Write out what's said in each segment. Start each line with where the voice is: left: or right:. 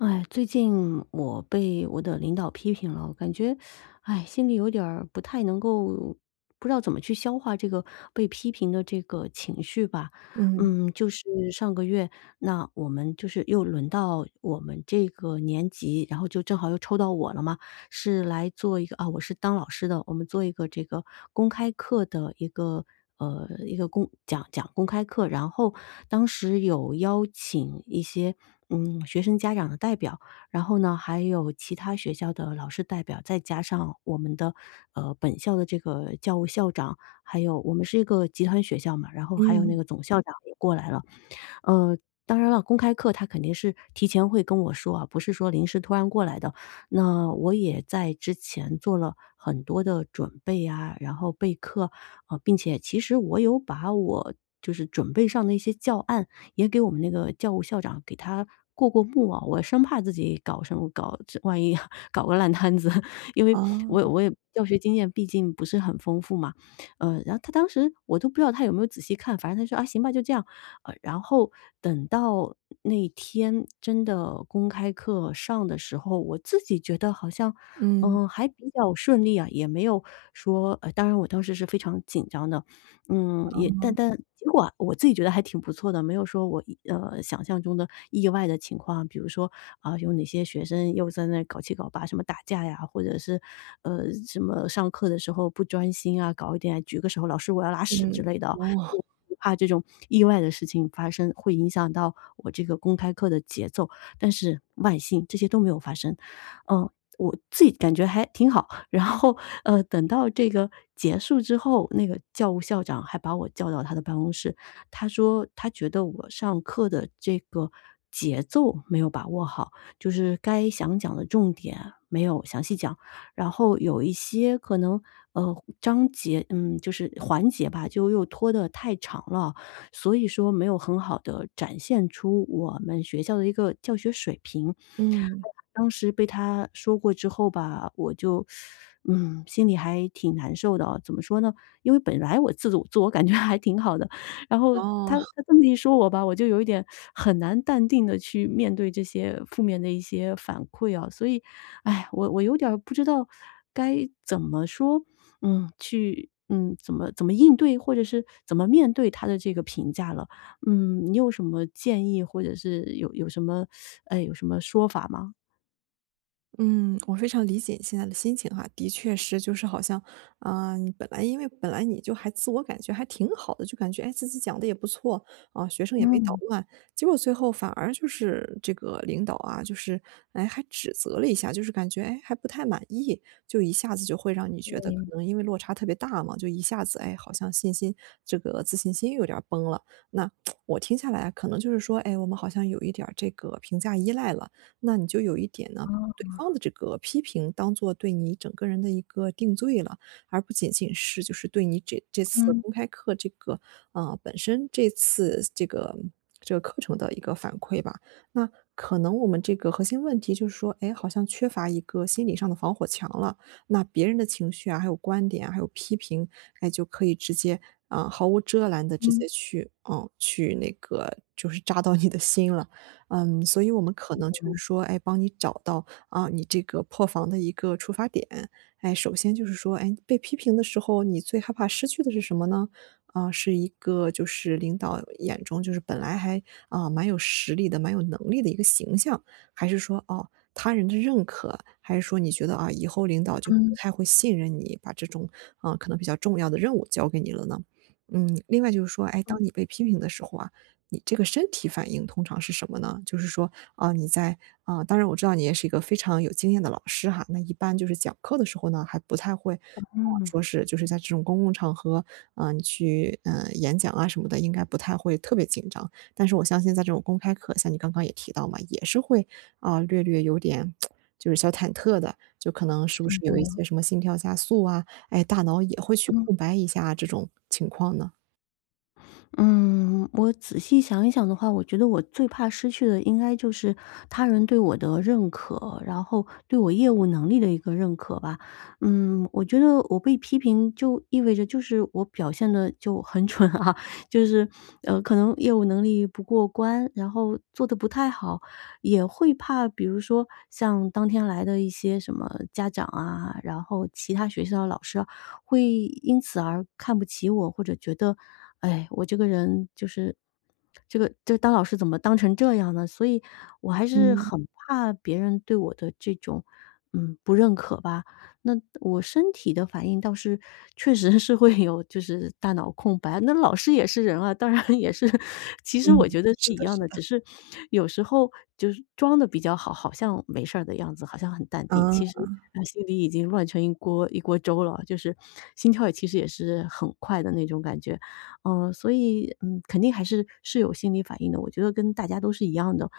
left: 唉，最近我被我的领导批评了。我感觉，哎，心里有点儿不太能够不知道怎么去消化这个被批评的这个情绪吧。
right: 嗯。
left: 嗯，就是上个月，那我们就是又轮到我们这个年级，然后就正好又抽到我了嘛，是来做一个啊我是当老师的，我们做一个这个公开课的一个，呃，一个公讲讲公开课。然后，当时有邀请一些嗯学生家长的代表，然后呢，还有其他学校的老师代表，再加上我们的呃本校的这个教务校长，还有我们是一个集团学校嘛，然后还有那
right: 嗯。
left: 个总校长也过来了。呃，当然了，公开课他肯定是提前会跟我说啊，不是说临时突然过来的。那我也在之前做了很多的准备啊，然后备课，呃并且其实我有把我就是准备上的一些教案也给我们那个教务校长给他过过目哦。我生怕自己搞什么搞，这万一搞个烂摊子，因为我也
right: 哦。
left: 我也教学经验毕竟不是很丰富嘛。呃然后他当时我都不知道他有没有仔细看，反正他说：“啊，行吧，就这样。“呃，然后等到那天真的公开课上的时候，我自己觉得好像，
right: 嗯。
left: 呃，还比较顺利啊，也没有说呃，当然我当时是非常紧张的。嗯，也但
right: 哦。
left: 但结果啊我自己觉得还挺不错的，没有说我，呃，想象中的意外的情况。比如说，啊有哪些学生又在那搞七搞八什么打架呀，或者是呃，什么上课的时候不专心啊，搞一点举个手，老师我要拉屎之
right: 嗯，
left: 类的哦，我
right: 哦。
left: 我怕这种意外的事情发生，会影响到我这个公开课的节奏，但是万幸这些都没有发生。呃，我自己感觉还挺好，然后呃等到这个结束之后，那个教务校长还把我叫到他的办公室。他说，他觉得我上课的这个节奏没有把握好，就是该想讲的重点没有详细讲，然后有一些可能，呃，章节嗯，就是环节吧，就又拖得太长了，所以说没有很好地展现出我们学校的一个教学水平。哎呀，
right: 嗯。
left: 我当时被他说过之后吧，我就，嗯，心里还挺难受的哦，怎么说呢？因为本来我自我-自我感觉还挺好的，然后
right: 哦。
left: 他 他这么一说我吧，我就有一点很难淡定地去面对这些负面的一些反馈哦。所以唉，我我有点儿不知道该怎么说？嗯，去，嗯，怎么怎么应对？或者是怎么面对他的这个评价了？嗯，你有什么建议，或者是有有什么，呃，有什么说法吗？
right: 嗯，我非常理解现在你的心情哈。的确是就是好像，啊，你本来因为本来你就还自我感觉还挺好的，就感觉，诶，自己讲得也不错，啊，学生也没捣
left: 嗯。
right: 乱。结果最后反而就是这个领导啊，就是，诶，还指责了一下，就是感觉，诶，还不太满意。就一下子就会让你觉得可
left: 对。
right: 能因为落差特别大嘛，就一下子，诶，好像信心这个自信心有点儿崩了。那 我听下来啊可能就是说，诶，我们好像有一点儿这个评价依赖了。那你就有一点呢，对方
left: 啊。
right: 的这个批评当做对你整个人的一个定罪了，而不仅仅是就是对你这这次
left: 嗯。
right: 公开课这个，啊，本身这次这个，这个课程的一个反馈吧。那可能我们这个核心问题就是说，诶，好像缺乏一个心理上的防火墙了，那别人的情绪啊，还有观点啊，还有批评，诶，就可以直接，啊，毫无遮拦地直
left: 嗯。
right: 接去，啊，去那个就是扎到你的心了。嗯，所以我们可能就是
left: [unintelligible]
right: 说，诶，帮你找到，啊，你这个破防的一个出发点。诶，首先就是说，诶，被批评的时候，你最害怕失去的是什么呢？啊，是一个就是领导眼中就是本来还，呃，蛮有实力的、蛮有能力的一个形象，还是说，啊，他人的认可，还是说你觉得，啊，以后领导就不
left: 嗯。
right: 太会信任你，把这种，啊，可能比较重要的任务交给你了呢？嗯，另外就是说，诶，
left: 嗯。
right: 当你被批评的时候啊，你这个身体反应通常是什么呢？就是说，啊，你在，啊，当然我知道你也是一个非常有经验的老师哈，那一般就是讲课的时候呢，还不太会，啊，
left: 嗯。
right: 说是就是在这种公共场合，啊，你去，呃，演讲啊什么的，应该不太会特别紧张。但是我相信在这种公开课像你刚刚也提到嘛，也是会，啊，略略有点 就是小忐忑的，就可能
left: 是
right: 是不是有一
left: 的。
right: 些什么心跳加速啊，诶，大脑也会去
left: 嗯。
right: 空白一下这种情况呢？
left: 嗯，我仔细想一想的话，我觉得我最怕失去的应该就是他人对我的认可，然后对我业务能力的一个认可吧。嗯，我觉得我被批评就意味着就是我表现得就很蠢啊，就是，呃，可能业务能力不过关，然后做得不太好。也会怕，比如说像当天来的一些什么家长啊，然后其他学校的老师啊会因此而看不起我，或者觉得，唉，我这个人就是这个这个当老师怎么当成这样呢？所以我还是
right: 嗯。
left: 很怕别人对我的这种，嗯，不认可吧。那我身体的反应倒是确实是会有就是大脑空白，那老师也是人啊，当然也是，其实
right: 嗯。
left: 我觉得是
right: 是
left: 一
right: 的，
left: 样
right: 是
left: 的，
right: 的。
left: 只是有时候就装得比较好，好像没事儿的样子，好像很淡定，其实
right: 啊。
left: 啊心里已经乱成一锅一锅粥了，就是心跳其实也是很快的那种感觉。呃，所以，嗯，肯定还是是有心理反应的，我觉得跟大家都是一样的。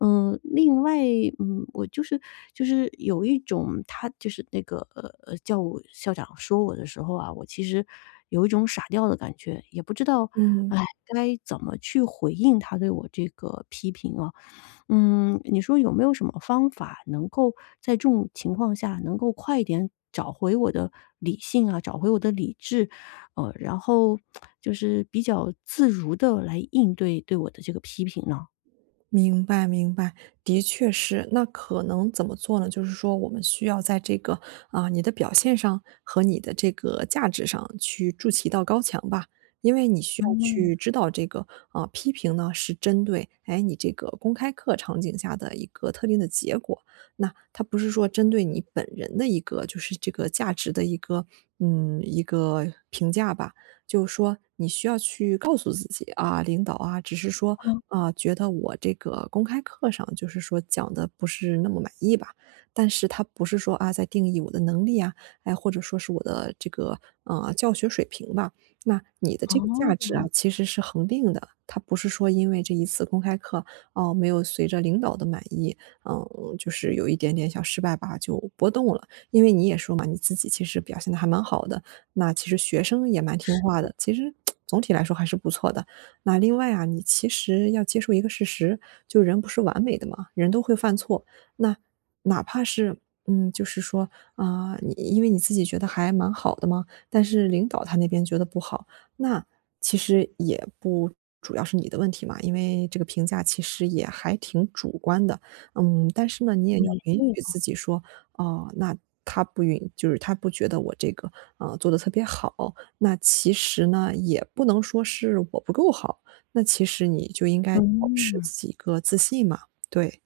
left: 呃，另外，嗯，我就是就是有一种他就是那个，呃，教务校长说我的时候啊，我其实有一种傻掉的感觉，也不知道，
right: 嗯。
left: 唉，该怎么去回应他对我这个批评哦。嗯，你说有没有什么方法能够在这种情况下能够快一点找回我的理性啊，找回我的理智，呃，然后 就是比较自如地来应对对我的这个批评呢？
right: 明白，明白。的确是，那可能怎么做呢？就是说我们需要在这个，啊，你的表现上和你的这个价值上去筑起到一道高墙吧。因为你需要
left: 嗯。
right: 去知道这个，啊，批评呢是针对，诶，你这个公开课场景下的一个特定的结果，那它不是说针对你本人的一个就是这个价值的一个，嗯，一个评价吧。就是说你需要去告诉自己，啊，领导啊，只是说，
left: 嗯。
right: 啊，觉得我这个公开课上就是说讲得不是那么满意吧，但是他不是说，啊，在定义我的能力啊，诶，或者说是我的这个，嗯，教学水平吧。那你的这个价值啊
left: 哦。
right: 其实是恒定的，它不是说因为这一次公开课，啊，没有随着领导的满意，嗯，就是有一点点小失败吧就波动了。因为你也说嘛，你自己其实表现得还蛮好的，那其实学生也蛮听
left: 是
right: 话
left: 的。
right: 的，其实，总体来说还是不错的。那另外啊你其实要接受一个事实，就人不是完美的嘛，人都会犯错，那，哪怕是，嗯，就是说，啊，你因为你自己觉得还蛮好的嘛，但是领导他那边觉得不好，那其实也不主要是你的问题嘛，因为这个评价其实也还挺主观的。嗯，但是呢，你也要
left: 也
right: 允
left: 对
right: 许
left: 哈。
right: 自己说，哦，那他不允就是他不觉得我这个，呃，做得特别好，那其实呢，也不能说是我不够好，那其实你就应该保持
left: 嗯。
right: 自己一个自信嘛，对。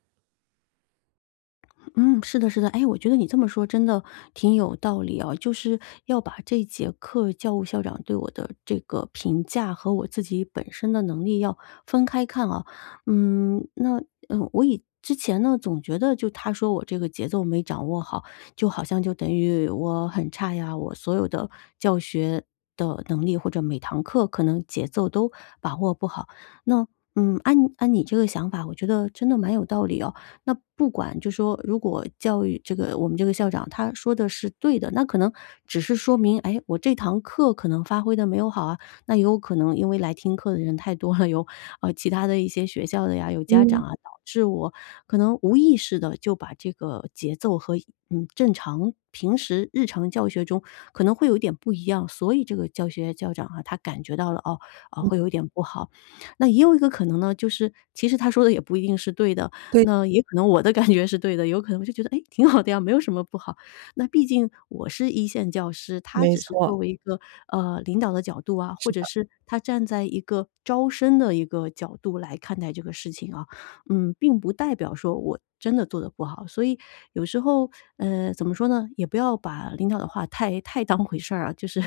left: 嗯，是的，是的。哎，我觉得你这么说真的挺有道理哦，就是要把这节课，教务校长对我的这个评价，和我自己本身的能力要分开看哦。嗯，那呃，我以之前呢，总觉得就他说我这个节奏没掌握好，就好像就等于我很差呀，我所有的教学的能力，或者每堂课可能节奏都把握不好。那，嗯，按按你这个想法，我觉得真的蛮有道理哦。那不管就说如果教育这个我们这个校长他说的是对的，那可能只是说明，哎，我这堂课可能发挥得没有好啊，那也有可能因为来听课的人太多了，有，呃，其他的一些学校的呀，有家长
right: 嗯。
left: 啊，导致我可能无意识地就把这个节奏和，嗯，正常平时日常教学中，可能会有一点不一样，所以这个教学校长啊，他感觉到了，哦，哦，会有一点不好。那也有一个可能呢，就是其实他说的也不一定是对的，
right: 对。
left: 那也可能我的感觉是对的，有可能我就觉得，哎，挺好的呀，没有什么不好。那毕竟我是1线教师，他
right: 没
left: 只是
right: 错。
left: 作为一个，呃，领导的角度啊，或
right: 是
left: 者
right: 的。
left: 是他站在一个招生的一个角度，来看待这个事情啊。嗯，并不代表说我真的做得不好，所以有时候，呃，怎么说呢，也不要把领导的话太太当回事儿啊，就是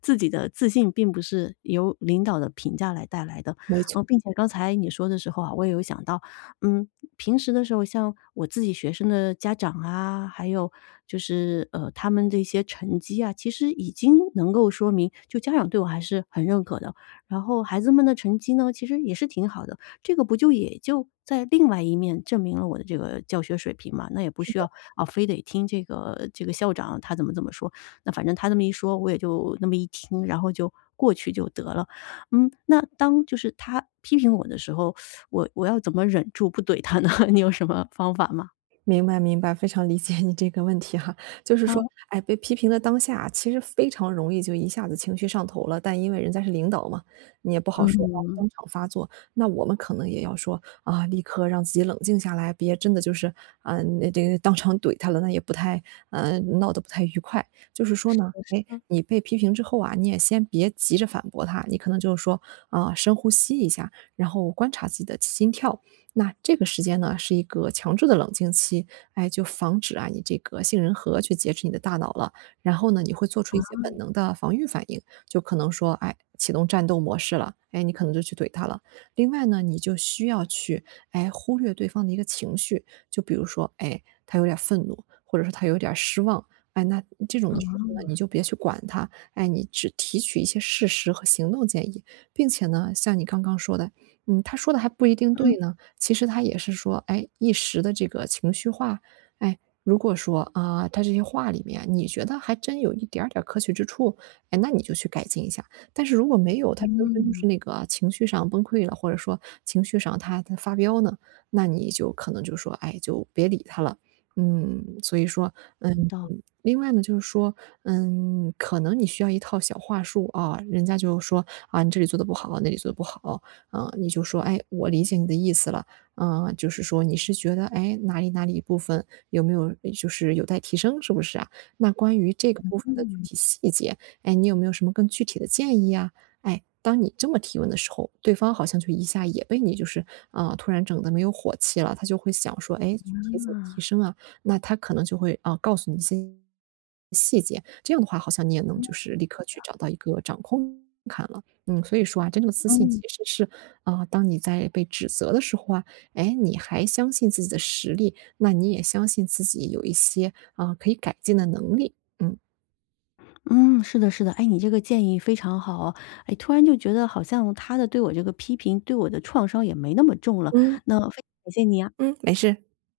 left: 自己的自信，并不是由领导的评价来带来的。
right: 没错。
left: 呃，并且刚才你说的时候啊，我也有想到，嗯，平时的时候，像我自己学生的家长啊，还有就是，呃，他们的一些成绩啊，其实已经能够说明就家长对我还是很认可的。然后孩子们的成绩呢，其实也是挺好的，这个不就也就在另外一面，证明了我的这个教学水平吗？那也不
right: 是
left: 需
right: 的。
left: 要，啊，非得听这个这个校长他怎么怎么说，那反正他这么一说，我也就那么一听，然后就过去就得了。嗯，那当就是他批评我的时候，我我要怎么忍住不怼他呢？你有什么方法吗？
right: 明白，明白，非常理解你这个问题哈，就是说，
left: 嗯。
right: 哎，被批评的当下，其实非常容易就一下子情绪上头了。但因为人家是领导嘛，你也不好说要
left: 嗯。
right: 当场发作，那我们可能也要说，啊，立刻让自己冷静下来，别真的就是，啊，那这个当场怼他了，那也不太呃，闹得不太愉快。就是说
left: 是的，
right: 呢，
left: 是
right: 哎，
left: 的。
right: 你被批评之后啊，你也先别急着反驳他，你可能就是说，啊，深呼吸一下，然后观察自己的心跳。那这个时间呢是一个强制的冷静期，哎，就防止啊你这个杏仁核去劫持你的大脑了，然后呢，你会做出
left: 啊。
right: 一些本能的防御反应，就可能说，哎，启动战斗模式了，哎，你可能就去怼他了。另外呢，你就需要去，哎，忽略对方的一个情绪，就比如说，哎，他有点儿愤怒，或者说他有点儿失望，哎，那这种的时候呢，
left: 啊。
right: 你就别去管它，哎，你只提取一些事实和行动建议。并且呢，像你刚刚说的，嗯，他说的还不一定
left: 嗯
right: 对呢，其实他也是说，哎，一时的这个情绪化，哎，如果说，啊，他这些话里面，你觉得还真有一点儿点儿可取之处，哎，那你就去改进一下。但是如果没有，他真的就
left: 嗯。
right: 是那个情绪上崩溃了，或者说情绪上他他发飙呢，那你就可能就说，哎，就别理他了。嗯，所以说
left: 有
right: 嗯，
left: 道理。
right: 另外呢就是说，嗯，可能你需要一套小话术啊，人家就说，啊，你这里做的不好，那里做的不好。呃，你就说，哎，我理解你的意思了，呃，就是说你是觉得，哎，哪里哪里一部分有没有就是有待提升，是不是啊？那关于这个部分的具
left: 嗯。
right: 体细节，哎，你有没有什么更具体的建议啊？哎，当你这么提问的时候，对方好像就一下也被你就是，啊，突然整的没有火气了。他就会想说，哎，这具体怎么提
left: 啊。
right: 升啊，那他可能就会，哦，告诉你一些细节，这样的话好像你也能
left: 嗯，是
right: 就是，立刻去
left: 的。
right: 找到一个掌控感了。嗯，所以说啊，真正的自信其
left: 嗯。
right: 实是，啊，当你在被指责的时候啊，哎，你还相信自己的实力，那你也相信自己有一些，啊，可以改进的能力，嗯。
left: 嗯，是的，是的，哎，你这个建议非常好哦。哎，突然就觉得好像他的对我这个批评，对我的创伤也没那么重了，
right: 嗯。
left: 那非常感谢你啊。
right: 嗯，没事。